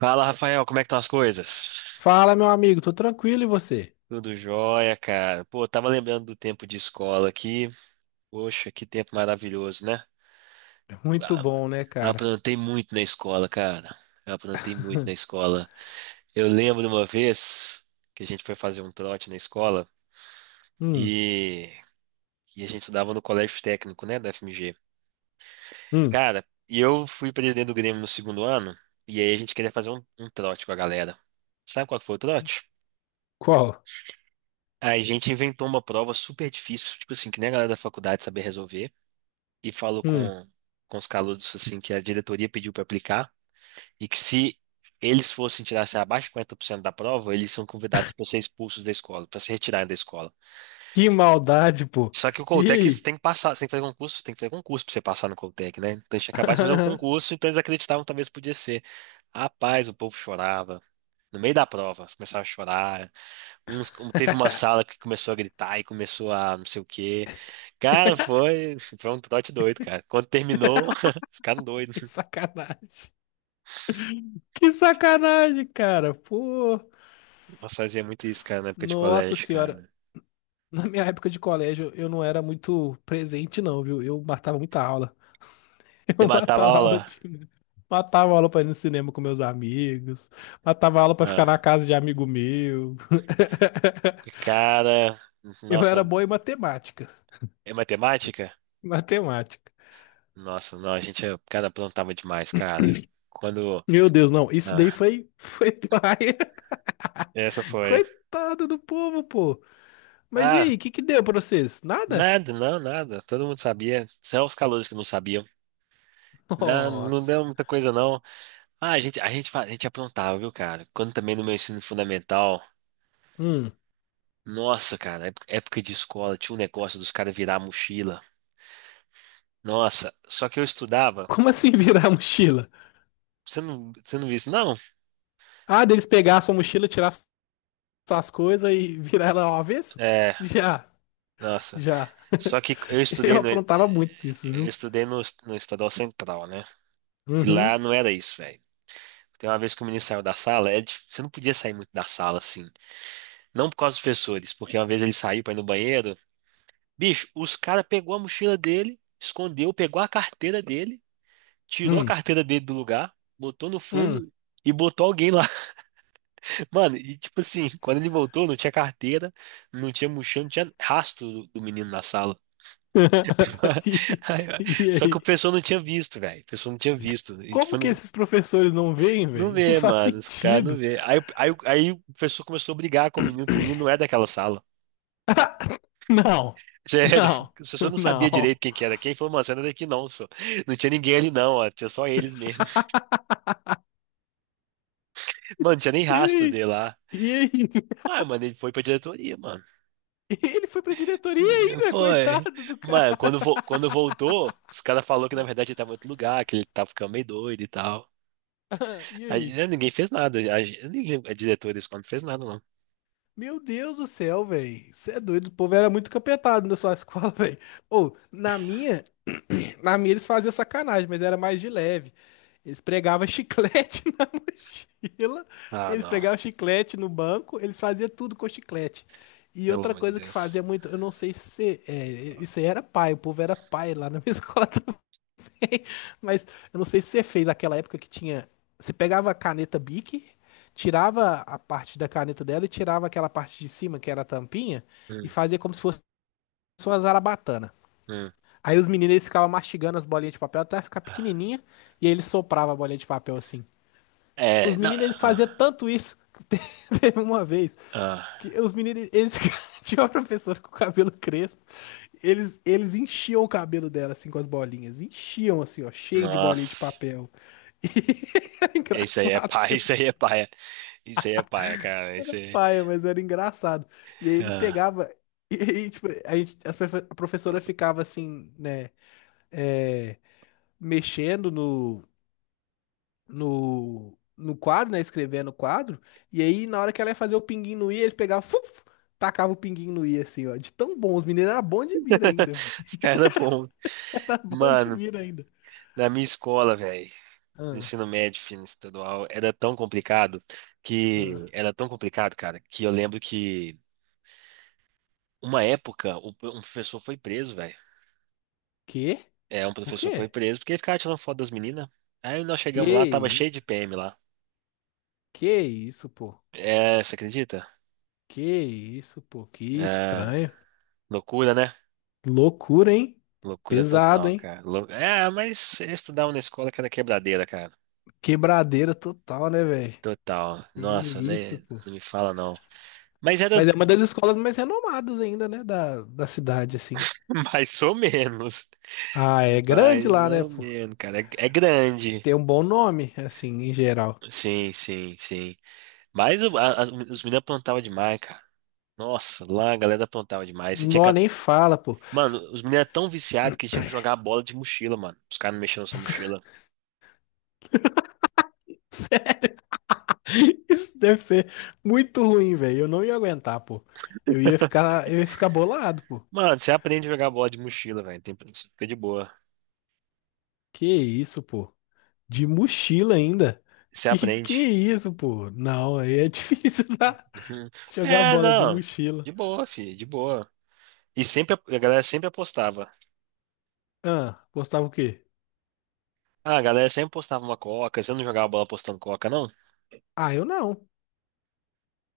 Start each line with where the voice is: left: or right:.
right: Fala, Rafael, como é que estão as coisas?
left: Fala, meu amigo, tô tranquilo e você?
right: Tudo jóia, cara. Pô, tava lembrando do tempo de escola aqui. Poxa, que tempo maravilhoso, né?
left: Muito
right: Ah,
left: bom, né, cara?
right: aprontei muito na escola, cara. Eu aprontei muito na escola. Eu lembro uma vez que a gente foi fazer um trote na escola
left: Hum,
right: e, e a gente estudava no colégio técnico, né, da FMG.
left: hum,
right: Cara, e eu fui presidente do Grêmio no segundo ano e aí a gente queria fazer um trote com a galera. Sabe qual que foi o trote?
left: qual?
right: A gente inventou uma prova super difícil, tipo assim, que nem a galera da faculdade sabia resolver, e falou
left: Hum,
right: com os calouros, assim, que a diretoria pediu para aplicar, e que se eles fossem tirar, assim, abaixo de 50% da prova, eles são convidados para ser expulsos da escola, para se retirarem da escola.
left: que maldade, pô.
right: Só que o
left: E
right: Coltec você
left: aí?
right: tem que passar, você tem que fazer concurso, tem que fazer concurso para você passar no Coltec, né? Então tinha acabado de fazer um concurso, então eles acreditavam que talvez podia ser. Rapaz, o povo chorava. No meio da prova, eles começavam a chorar. Teve uma sala que começou a gritar e começou a não sei o quê. Cara, foi um trote doido, cara. Quando terminou, ficaram doidos.
left: Que sacanagem. Que sacanagem, cara. Pô,
right: Nós fazia muito isso, cara, na época de
left: nossa
right: colégio,
left: senhora.
right: cara.
left: Na minha época de colégio, eu não era muito presente, não, viu? Eu matava muita aula.
right: Você
left: Eu
right: matava a
left: matava aula
right: aula?
left: de... Matava aula pra ir no cinema com meus amigos. Matava aula pra ficar na
right: Ah,
left: casa de amigo meu.
right: cara,
left: Eu
right: nossa,
left: era bom em matemática.
right: é matemática?
left: Matemática.
right: Nossa, não, cara, plantava demais, cara. Quando,
left: Meu Deus, não. Isso daí
right: ah,
left: foi paia.
right: essa foi.
left: Coitado do povo, pô. Mas e
right: Ah,
left: aí, o que deu pra vocês? Nada?
right: nada, não, nada. Todo mundo sabia. Só os calouros que não sabiam. Não, não
left: Nossa.
right: deu muita coisa, não. Ah, a gente aprontava, viu, cara? Quando também no meu ensino fundamental,
left: Hum.
right: nossa, cara, época de escola, tinha um negócio dos caras virar a mochila. Nossa, só que eu estudava.
left: Como assim virar a mochila?
right: Você não viu isso, não?
left: Ah, deles pegar a sua mochila, tirar suas coisas e virar ela ao avesso?
right: É,
left: Já,
right: nossa.
left: já.
right: Só que eu
left: Eu
right: estudei no,
left: aprontava muito isso,
right: eu
left: viu?
right: estudei no Estadual Central, né? E lá
left: Uhum.
right: não era isso, velho. Tem uma vez que o menino saiu da sala, você não podia sair muito da sala, assim. Não por causa dos professores, porque uma vez ele saiu pra ir no banheiro. Bicho, os caras pegou a mochila dele, escondeu, pegou a carteira dele. Tirou a
left: Hum.
right: carteira dele do lugar, botou no
left: Hum.
right: fundo e botou alguém lá. Mano, e tipo assim, quando ele voltou, não tinha carteira, não tinha mochila, não tinha rastro do menino na sala.
left: E,
right: Aí, ó,
left: e
right: só que o
left: aí?
right: pessoal não tinha visto, velho. O pessoal não tinha visto. E tipo,
left: Como que
right: não,
left: esses professores não veem,
right: não
left: velho? Não
right: vê,
left: faz
right: mano, os caras não
left: sentido.
right: vê. Aí o pessoal começou a brigar com o menino, que o menino não é daquela sala.
left: Não,
right: Sério,
left: não,
right: o pessoal não sabia direito
left: não.
right: quem que era quem, falou, mano, você não é daqui não, só. Não tinha ninguém ali não, ó, tinha só eles mesmo. Mano, não tinha nem
left: E
right: rastro
left: aí?
right: dele lá.
left: E aí?
right: Ah, mano, ele foi pra diretoria, mano.
left: Ele foi pra diretoria ainda,
right: Foi.
left: coitado do cara.
right: Mas quando voltou, os caras falaram que na verdade ele tava em outro lugar, que ele tava ficando meio doido e tal.
left: E
right: Aí,
left: aí?
right: né, ninguém fez nada. A diretora da escola não fez nada, não.
left: Meu Deus do céu, velho. Você é doido. O povo era muito capetado na sua escola, velho. Ou, na minha eles faziam sacanagem, mas era mais de leve. Eles pregavam chiclete na mochila,
right: Ah,
left: eles
right: não.
left: pregavam chiclete no banco, eles faziam tudo com chiclete. E
right: Pelo
left: outra
right: amor de
left: coisa que fazia
right: Deus.
left: muito, eu não sei se é, isso aí era pai, o povo era pai lá na minha escola. Mas eu não sei se você fez aquela época que tinha. Você pegava a caneta Bic, tirava a parte da caneta dela e tirava aquela parte de cima, que era a tampinha, e
right: Hum,
left: fazia como se fosse uma zarabatana.
right: hum.
left: Aí os meninos eles ficavam mastigando as bolinhas de papel até ficar pequenininha, e aí eles sopravam a bolinha de papel assim.
right: É,
left: Os
right: não.
left: meninos eles faziam
right: ah,
left: tanto isso. Teve uma vez
right: ah.
left: que os meninos, eles tinham uma professora com o cabelo crespo, eles enchiam o cabelo dela, assim, com as bolinhas, enchiam, assim, ó, cheio de bolinha de
right: Nossa.
left: papel. E era
right: Isso aí é
left: engraçado,
right: paia,
left: tipo,
right: isso aí é paia. Isso aí é paia, cara. Isso aí.
left: paia, mas era engraçado. E aí eles
right: Ah.
left: pegavam, e, tipo, a gente, as profe- a professora ficava, assim, né, é, mexendo no quadro, né, escrevendo o quadro, e aí na hora que ela ia fazer o pinguinho no i, eles pegavam, fuf, tacava o pinguinho no i, assim, ó, de tão bom, os meninos eram bons de mira ainda.
right: Os caras, pô.
left: Pode
right: Mano,
left: vir ainda.
right: na minha escola, velho. Do
left: Ah,
right: ensino médio, ensino estadual, era tão complicado que
left: ah.
right: era tão complicado, cara, que eu lembro que uma época um professor foi preso, velho.
left: Quê?
right: É, um
left: Por
right: professor foi
left: quê?
right: preso porque ele ficava tirando foto das meninas. Aí nós
left: Que
right: chegamos lá, tava cheio de
left: isso?
right: PM lá.
left: Que isso, pô?
right: É, você acredita?
left: Que isso, pô? Que
right: É,
left: estranho.
right: loucura, né?
left: Loucura, hein?
right: Loucura
left: Pesado,
right: total,
left: hein?
right: cara. É, mas eu estudava na escola que era quebradeira, cara.
left: Quebradeira total, né, velho?
right: Total.
left: Que
right: Nossa, né?
left: isso, pô.
right: Não me fala não. Mas era
left: Mas é uma das escolas mais renomadas ainda, né, da cidade, assim.
right: mais ou menos.
left: Ah, é grande
right: Mais
left: lá, né,
right: ou
left: pô?
right: menos, cara. É, é grande.
left: Tem um bom nome, assim, em geral.
right: Sim, sim, sim. Os meninos plantavam demais, cara. Nossa, lá a galera plantava demais. Você tinha que...
left: Nó nem fala, pô.
right: Mano, os meninos eram tão viciados que tinham que jogar bola de mochila, mano. Os caras não mexiam na sua mochila.
left: Isso deve ser muito ruim, velho. Eu não ia aguentar, pô. Eu ia ficar bolado, pô.
right: Mano, você aprende a jogar bola de mochila, velho. Tem... Você fica de boa.
left: Que isso, pô? De mochila ainda?
right: Você
left: Que
right: aprende.
left: isso, pô? Não, aí é difícil tá?
right: Uhum.
left: Jogar
right: É,
left: bola de
right: não.
left: mochila.
right: De boa, filho, de boa. E sempre a galera sempre apostava.
left: Ah, gostava o quê?
right: Ah, a galera sempre apostava uma coca. Você não jogava bola apostando coca, não?
left: Ah, eu não.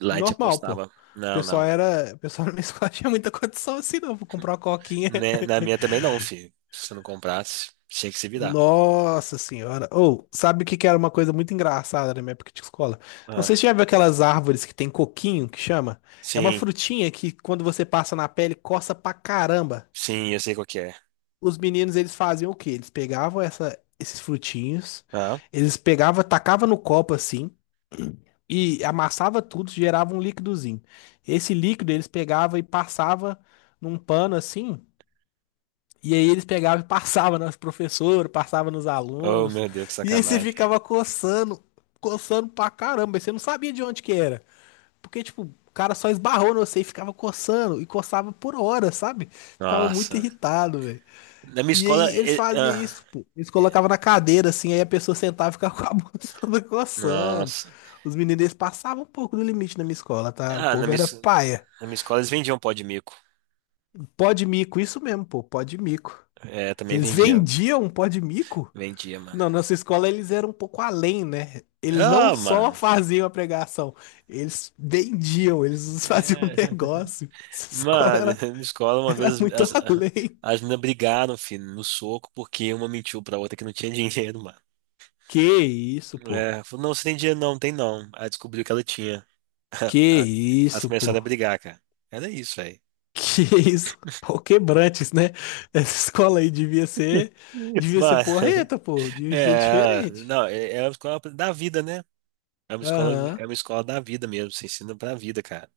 right: Lá a gente
left: Normal, pô.
right: apostava. Não, não.
left: O pessoal na minha escola tinha muita condição assim, não. Vou comprar uma coquinha.
right: Né, na minha também não, filho. Se você não comprasse, tinha que se virar.
left: Nossa senhora. Ou, sabe o que era uma coisa muito engraçada na minha época de escola? Não
right: Ah,
left: sei se você já viu aquelas árvores que tem coquinho, que chama. É uma
right: sim,
left: frutinha que quando você passa na pele coça pra caramba.
right: sim, eu sei qual que é.
left: Os meninos, eles faziam o quê? Eles pegavam esses frutinhos,
right: Ah,
left: eles pegavam, tacavam no copo assim e amassava tudo, gerava um líquidozinho. Esse líquido eles pegavam e passava num pano assim. E aí eles pegavam e passavam nas professoras, passavam nos
right: oh
left: alunos.
right: meu Deus, que
left: E aí você
right: sacanagem.
left: ficava coçando, coçando pra caramba. E você não sabia de onde que era. Porque, tipo, o cara só esbarrou no você e ficava coçando. E coçava por horas, sabe? Ficava muito
right: Nossa.
left: irritado, velho.
right: Na minha
left: E
right: escola.
left: aí eles faziam isso, pô. Eles
right: Eh,
left: colocavam na cadeira, assim, aí a pessoa sentava e ficava com a mão toda coçando.
right: nossa.
left: Os meninos eles passavam um pouco do limite na minha escola, tá? O
right: Ah,
left: povo era
right: na
left: paia.
right: minha escola eles vendiam pó de mico.
left: Pó de mico, isso mesmo, pô, pó de mico.
right: É, também
left: Eles
right: vendiam.
left: vendiam um pó de mico?
right: Vendia, mano.
left: Não, nossa escola eles eram um pouco além, né? Eles não
right: Ah,
left: só
right: mano.
left: faziam a pregação, eles vendiam, eles faziam um
right: É.
left: negócio. Essa escola
right: Mano, na
left: era,
right: minha escola uma
left: era
right: vez
left: muito além.
right: as meninas brigaram, filho, no soco, porque uma mentiu pra outra que não tinha dinheiro, mano.
left: Que isso, pô?
right: É, falou, não, você tem dinheiro não, tem não. Aí descobriu que ela tinha.
left: Que
right: Ah, elas
left: isso, pô?
right: começaram a brigar, cara. Era isso, velho.
left: Que isso? Pau quebrantes, né? Essa escola aí devia ser
right: Mas,
left: porreta, pô. Devia ser
right: é,
left: diferente.
right: não, é, é uma escola da vida, né?
left: Aham.
right: É uma escola da vida mesmo, você ensina pra vida, cara.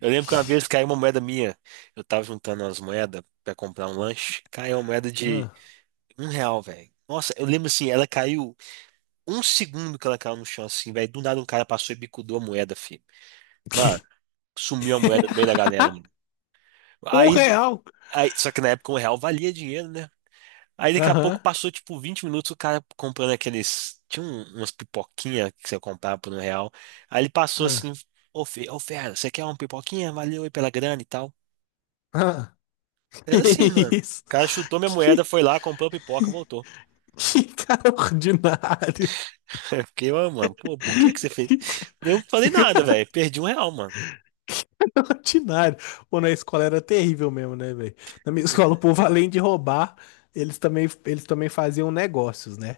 right: Eu lembro que uma vez
left: Que-
right: caiu uma moeda minha, eu tava juntando umas moedas pra comprar um lanche, caiu uma moeda de
left: ah.
right: um real, velho. Nossa, eu lembro assim, ela caiu um segundo que ela caiu no chão, assim, velho. Do nada um cara passou e bicudou a moeda, filho. Mano,
left: Que-
right: sumiu a moeda no meio da galera, mano.
left: Um
right: Aí,
left: real.
right: só que na época um real valia dinheiro, né? Aí daqui a pouco
left: Aham.
right: passou tipo 20 minutos o cara comprando aqueles. Tinha umas pipoquinhas que você comprava por um real. Aí ele passou assim:
left: Ah.
right: Ô, fera, você quer uma pipoquinha? Valeu aí pela grana e tal.
left: Ah. Que
right: Era assim, mano. O
left: isso?
right: cara chutou minha moeda,
left: Que
right: foi lá, comprou a pipoca, voltou.
left: que cara ordinário.
right: Eu fiquei, ô, mano, pô, por que que você fez?
left: Que
right: Eu não falei nada,
left: cara
right: velho. Perdi um real, mano.
left: ordinário. Pô, na escola era terrível mesmo, né, velho? Na minha escola, o povo, além de roubar, eles também faziam negócios, né?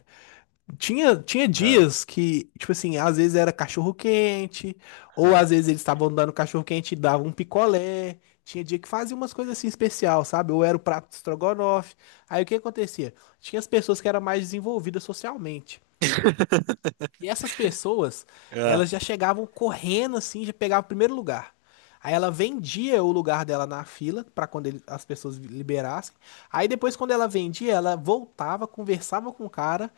left: Tinha
right: Ah,
left: dias que, tipo assim, às vezes era cachorro-quente, ou
right: ah,
left: às vezes eles estavam dando cachorro-quente e davam um picolé. Tinha dia que fazia umas coisas assim especial, sabe? Ou era o prato de estrogonofe. Aí o que acontecia? Tinha as pessoas que eram mais desenvolvidas socialmente. E essas pessoas,
right: ah.
left: elas já chegavam correndo assim, já pegavam o primeiro lugar. Aí ela vendia o lugar dela na fila para quando ele- as pessoas liberassem. Aí depois, quando ela vendia, ela voltava, conversava com o cara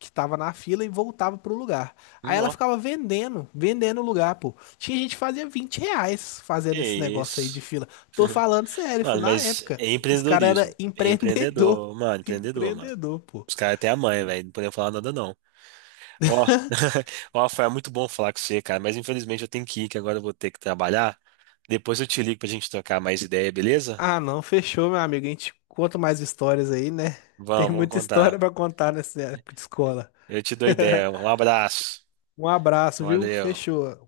left: que tava na fila e voltava pro lugar. Aí ela
right: Nó,
left: ficava vendendo, vendendo o lugar, pô. Tinha gente que fazia 20 reais
right: que
left: fazendo esse negócio aí de
right: isso.
left: fila. Tô falando sério,
right: Mano,
left: filho. Na
right: mas
left: época,
right: é
left: os caras eram
right: empreendedorismo. É
left: empreendedor.
right: empreendedor, mano, empreendedor, mano.
left: Empreendedor, pô.
right: Os caras até a mãe, velho. Não podia falar nada, não. Ó, ó, foi muito bom falar com você, cara. Mas infelizmente eu tenho que ir, que agora eu vou ter que trabalhar. Depois eu te ligo pra gente trocar mais ideia, beleza?
left: Ah, não, fechou, meu amigo. A gente conta mais histórias aí, né? Tem
right: Vamos, vamos
left: muita história
right: contar.
left: pra contar nessa época de escola.
right: Eu te dou ideia. Um abraço.
left: Um abraço, viu?
right: Valeu.
left: Fechou.